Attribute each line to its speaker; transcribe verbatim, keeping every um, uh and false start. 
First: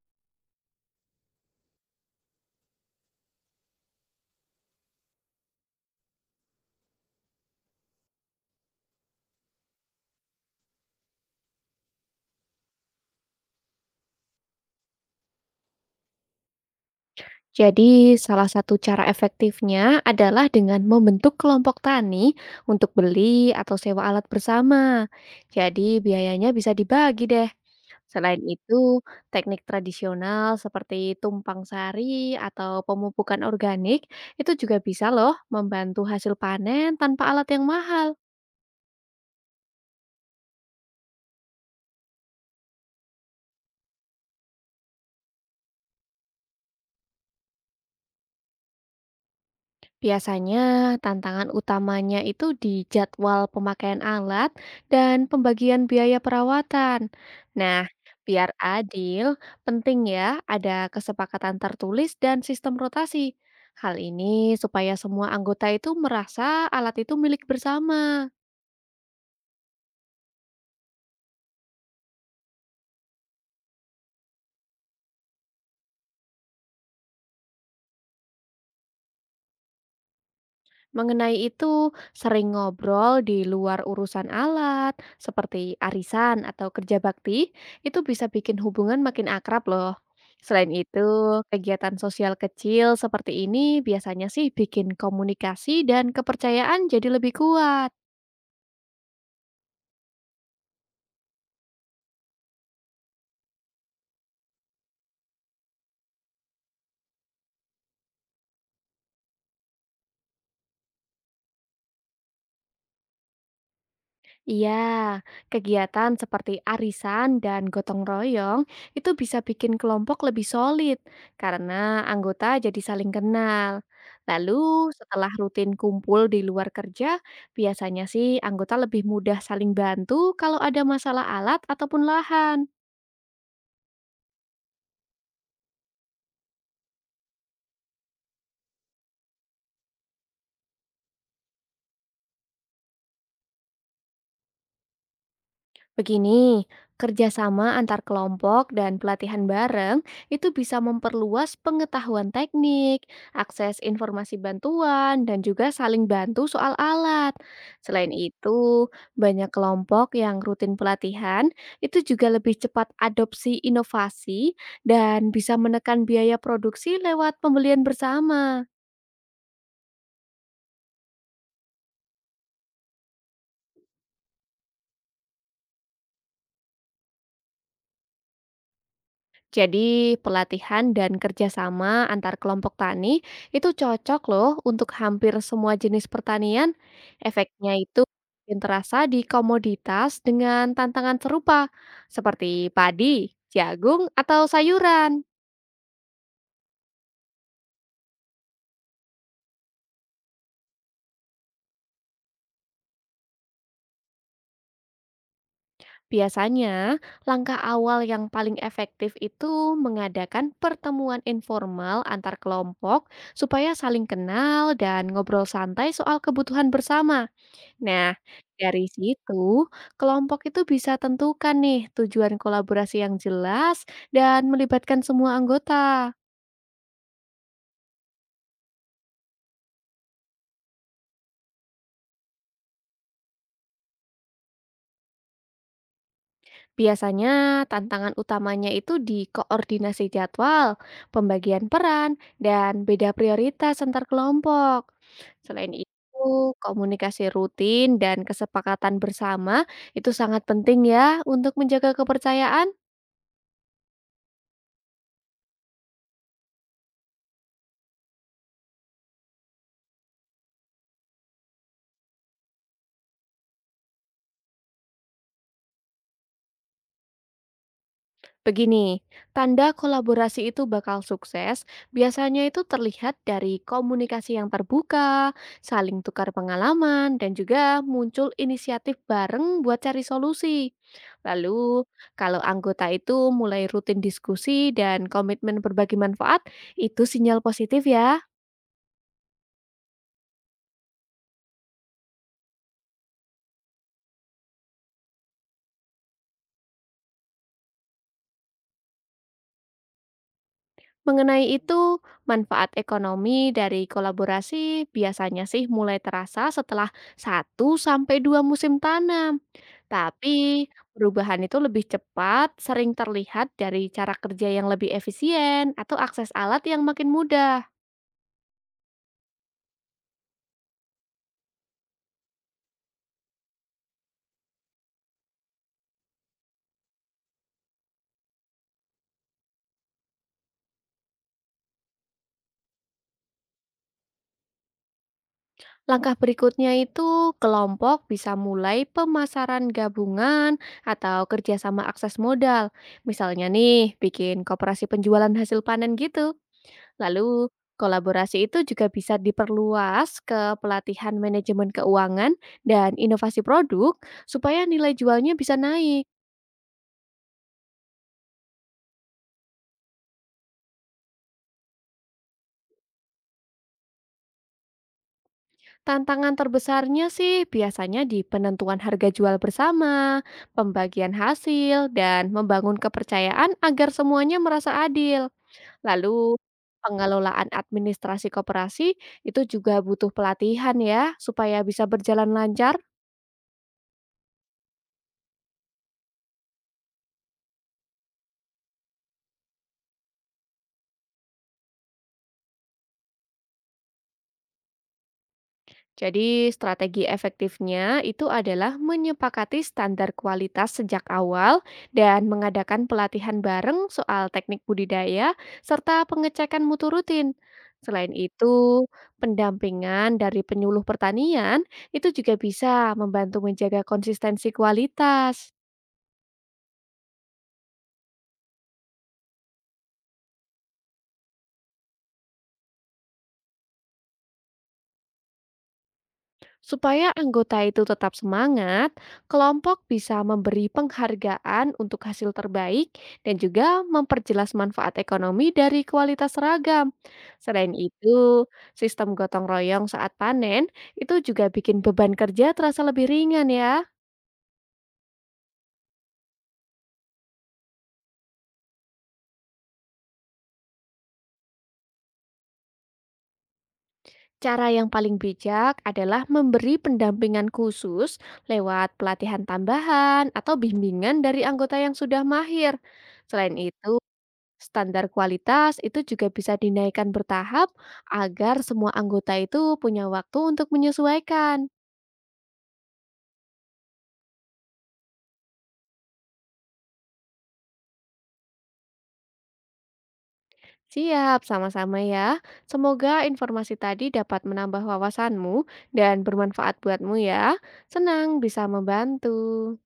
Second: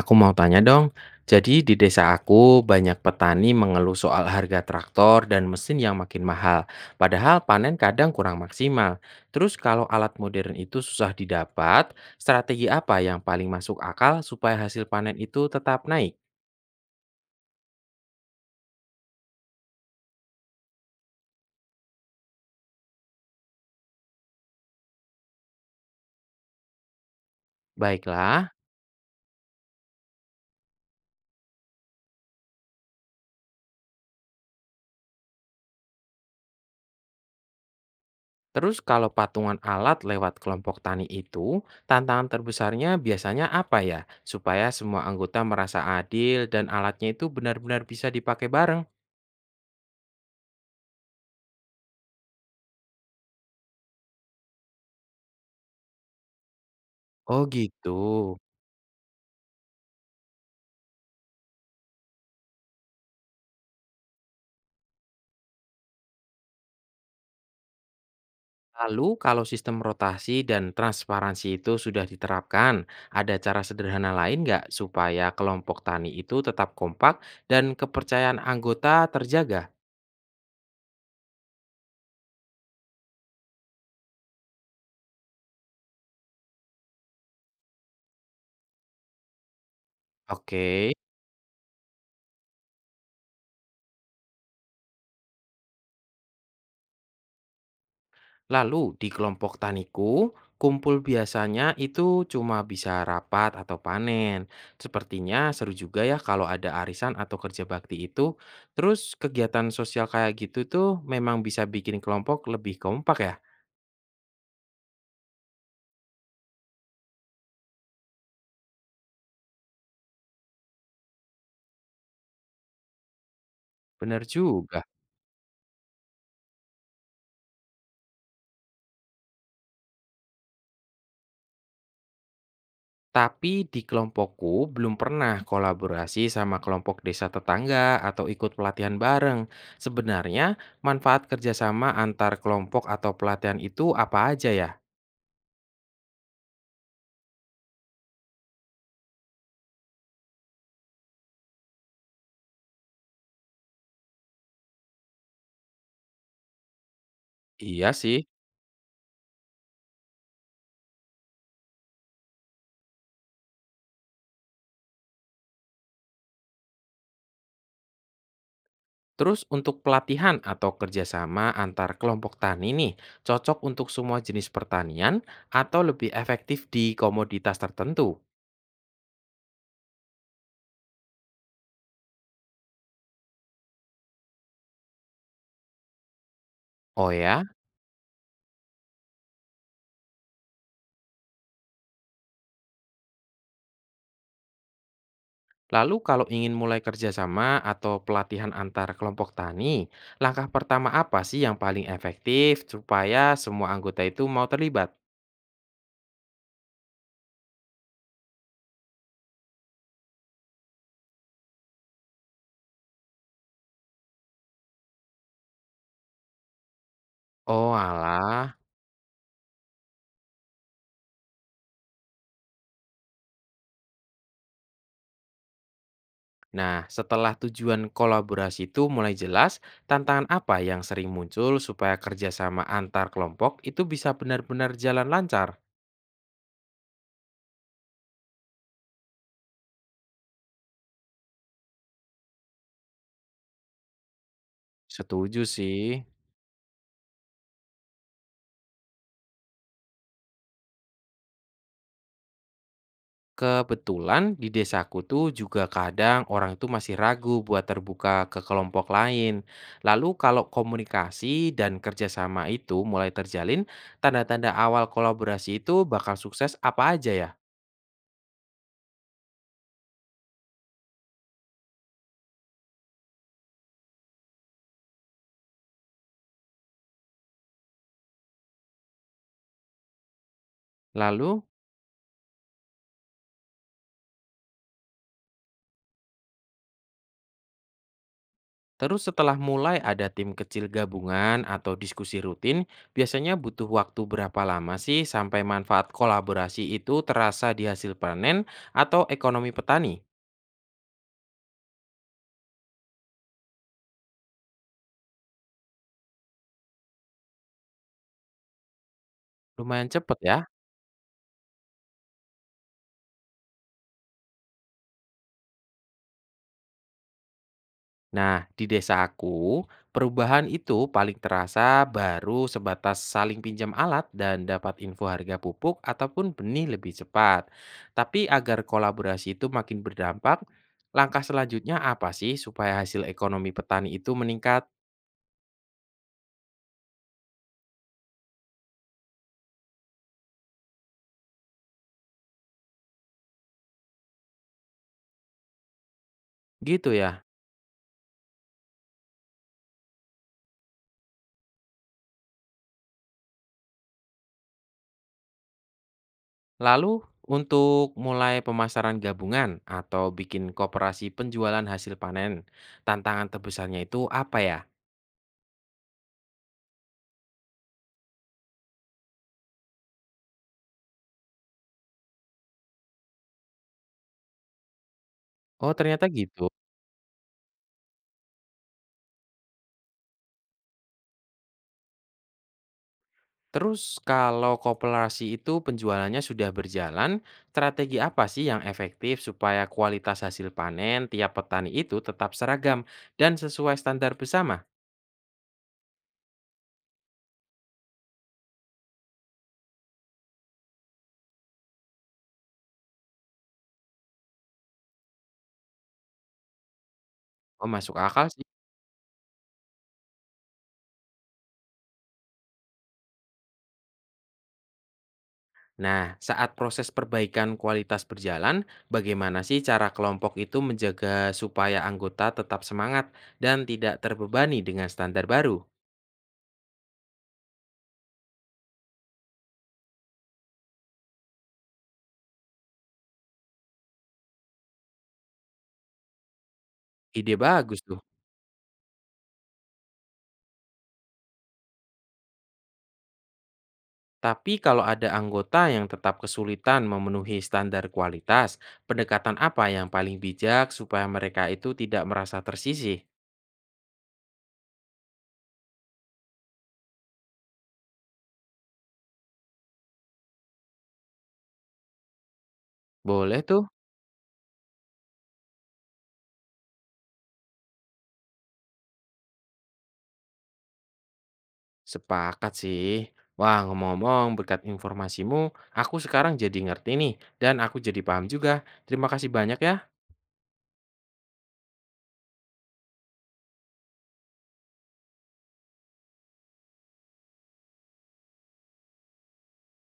Speaker 1: Aku mau tanya dong, jadi di desa aku banyak petani mengeluh soal harga traktor dan mesin yang makin mahal, padahal panen kadang kurang maksimal. Terus kalau alat modern itu susah didapat, strategi apa yang paling masuk akal supaya hasil panen itu tetap naik?
Speaker 2: Jadi, salah satu cara efektifnya adalah dengan membentuk kelompok tani untuk beli atau sewa alat bersama. Jadi, biayanya bisa dibagi deh. Selain
Speaker 1: Baiklah,
Speaker 2: itu, teknik tradisional seperti tumpang sari atau pemupukan organik itu juga bisa loh membantu hasil panen tanpa alat yang mahal.
Speaker 1: terus kalau patungan alat lewat kelompok tani itu, tantangan terbesarnya biasanya apa ya? Supaya semua anggota merasa adil dan alatnya itu benar-benar bisa dipakai bareng.
Speaker 2: Biasanya tantangan utamanya itu di jadwal pemakaian alat dan pembagian biaya perawatan.
Speaker 1: Oh
Speaker 2: Nah,
Speaker 1: gitu.
Speaker 2: biar adil, penting ya ada kesepakatan tertulis dan sistem rotasi. Hal ini supaya semua anggota itu merasa alat itu milik bersama.
Speaker 1: Lalu, kalau sistem rotasi dan transparansi itu sudah diterapkan, ada cara sederhana lain nggak supaya kelompok tani itu tetap kompak dan kepercayaan anggota terjaga?
Speaker 2: Mengenai itu, sering ngobrol di luar urusan alat, seperti arisan atau kerja bakti, itu bisa bikin hubungan makin akrab loh.
Speaker 1: Oke,
Speaker 2: Selain itu, kegiatan sosial kecil seperti ini biasanya sih bikin komunikasi dan kepercayaan jadi lebih kuat.
Speaker 1: lalu di kelompok taniku, kumpul biasanya itu cuma bisa rapat atau panen. Sepertinya seru juga ya kalau ada arisan atau kerja bakti itu. Terus kegiatan sosial kayak gitu tuh memang bisa bikin kelompok lebih kompak ya?
Speaker 2: Iya, kegiatan seperti arisan dan gotong royong itu bisa bikin kelompok lebih solid karena anggota jadi saling kenal.
Speaker 1: Bener
Speaker 2: Lalu
Speaker 1: juga.
Speaker 2: setelah rutin kumpul di luar kerja, biasanya sih anggota lebih mudah saling bantu kalau ada masalah alat ataupun lahan.
Speaker 1: Tapi di kelompokku belum pernah kolaborasi sama kelompok desa tetangga atau ikut pelatihan bareng. Sebenarnya manfaat kerjasama antar kelompok atau pelatihan itu apa aja ya?
Speaker 2: Begini, kerjasama antar kelompok dan pelatihan bareng itu bisa memperluas pengetahuan teknik, akses informasi bantuan, dan juga saling bantu soal alat.
Speaker 1: Iya
Speaker 2: Selain
Speaker 1: sih.
Speaker 2: itu, banyak kelompok yang rutin pelatihan itu juga lebih cepat adopsi inovasi dan bisa menekan biaya produksi lewat pembelian bersama.
Speaker 1: Terus untuk pelatihan atau kerjasama antar kelompok tani nih, cocok untuk semua jenis pertanian atau lebih efektif di komoditas tertentu?
Speaker 2: Jadi pelatihan dan kerjasama antar kelompok tani itu cocok loh untuk hampir semua jenis pertanian.
Speaker 1: Oh ya?
Speaker 2: Efeknya itu makin terasa di komoditas dengan tantangan serupa seperti padi, jagung, atau sayuran.
Speaker 1: Lalu kalau ingin mulai kerjasama atau pelatihan antar kelompok tani, langkah pertama apa sih yang paling efektif supaya semua anggota itu mau terlibat?
Speaker 2: Biasanya, langkah awal yang paling efektif itu mengadakan pertemuan informal antar kelompok supaya saling kenal dan ngobrol santai soal kebutuhan bersama.
Speaker 1: Oh
Speaker 2: Nah,
Speaker 1: alah,
Speaker 2: dari situ kelompok itu bisa tentukan nih tujuan kolaborasi yang jelas dan melibatkan semua anggota.
Speaker 1: nah setelah tujuan kolaborasi itu mulai jelas, tantangan apa yang sering muncul supaya kerjasama antar kelompok itu bisa benar-benar jalan lancar?
Speaker 2: Biasanya tantangan utamanya itu di koordinasi jadwal, pembagian peran, dan beda prioritas antar kelompok.
Speaker 1: Setuju
Speaker 2: Selain
Speaker 1: sih.
Speaker 2: itu, komunikasi rutin dan kesepakatan bersama itu sangat penting ya untuk menjaga kepercayaan.
Speaker 1: Kebetulan di desaku tuh juga kadang orang itu masih ragu buat terbuka ke kelompok lain. Lalu kalau komunikasi dan kerjasama itu mulai terjalin, tanda-tanda awal kolaborasi itu bakal sukses apa aja ya?
Speaker 2: Begini, tanda kolaborasi itu bakal sukses biasanya itu terlihat dari komunikasi yang terbuka, saling tukar pengalaman, dan juga muncul inisiatif bareng buat cari solusi.
Speaker 1: Lalu,
Speaker 2: Lalu, kalau anggota itu mulai rutin diskusi dan komitmen berbagi manfaat, itu sinyal positif ya.
Speaker 1: terus setelah mulai ada tim kecil gabungan atau diskusi rutin, biasanya butuh waktu berapa lama sih sampai manfaat kolaborasi itu terasa di hasil panen atau ekonomi petani?
Speaker 2: Mengenai itu, manfaat ekonomi dari kolaborasi biasanya sih mulai terasa setelah satu sampai dua musim tanam.
Speaker 1: Lumayan cepet ya.
Speaker 2: Tapi perubahan itu lebih cepat, sering terlihat dari cara kerja yang lebih efisien atau akses alat yang makin mudah.
Speaker 1: Nah, di desaku, perubahan itu paling terasa baru sebatas saling pinjam alat dan dapat info harga pupuk ataupun benih lebih cepat. Tapi agar kolaborasi itu makin berdampak, langkah selanjutnya apa sih supaya hasil ekonomi petani itu meningkat?
Speaker 2: Langkah berikutnya itu kelompok bisa mulai pemasaran gabungan atau kerjasama akses modal. Misalnya nih, bikin koperasi penjualan hasil panen gitu.
Speaker 1: Gitu ya.
Speaker 2: Lalu, kolaborasi itu juga bisa diperluas ke pelatihan manajemen keuangan dan inovasi produk supaya nilai jualnya bisa naik.
Speaker 1: Lalu, untuk mulai pemasaran gabungan atau bikin koperasi penjualan hasil panen, tantangan terbesarnya itu apa ya?
Speaker 2: Tantangan terbesarnya sih biasanya di penentuan harga jual bersama, pembagian hasil, dan membangun kepercayaan agar semuanya merasa adil.
Speaker 1: Oh, ternyata
Speaker 2: Lalu,
Speaker 1: gitu.
Speaker 2: pengelolaan administrasi koperasi itu juga butuh pelatihan ya, supaya bisa berjalan lancar.
Speaker 1: Terus kalau koperasi itu penjualannya sudah berjalan, strategi apa sih yang efektif supaya kualitas hasil panen tiap petani itu tetap seragam dan sesuai standar bersama?
Speaker 2: Jadi, strategi efektifnya itu adalah menyepakati standar kualitas sejak awal dan mengadakan pelatihan bareng soal teknik budidaya serta pengecekan mutu rutin.
Speaker 1: Oh, masuk
Speaker 2: Selain
Speaker 1: akal sih.
Speaker 2: itu, pendampingan dari penyuluh pertanian itu juga bisa membantu menjaga konsistensi kualitas.
Speaker 1: Nah, saat proses perbaikan kualitas berjalan, bagaimana sih cara kelompok itu menjaga supaya anggota tetap semangat dan tidak terbebani dengan standar baru?
Speaker 2: Supaya anggota itu tetap semangat, kelompok bisa memberi penghargaan untuk hasil terbaik dan juga memperjelas manfaat ekonomi dari kualitas seragam.
Speaker 1: Ide
Speaker 2: Selain
Speaker 1: bagus tuh.
Speaker 2: itu, sistem gotong royong saat panen itu juga bikin beban kerja terasa lebih ringan ya.
Speaker 1: Tapi kalau ada anggota yang tetap kesulitan memenuhi standar kualitas, pendekatan apa yang paling bijak supaya mereka itu tidak merasa tersisih?
Speaker 2: Cara yang paling bijak adalah memberi pendampingan khusus lewat pelatihan tambahan atau bimbingan dari anggota yang sudah mahir.
Speaker 1: Boleh
Speaker 2: Selain
Speaker 1: tuh?
Speaker 2: itu, standar kualitas itu juga bisa dinaikkan bertahap agar semua anggota itu punya waktu untuk menyesuaikan.
Speaker 1: Sepakat sih. Wah, ngomong-ngomong, berkat informasimu, aku sekarang jadi ngerti nih, dan aku jadi paham juga. Terima kasih banyak ya.
Speaker 2: Siap, sama-sama ya. Semoga informasi tadi dapat menambah wawasanmu dan bermanfaat buatmu ya. Senang bisa membantu.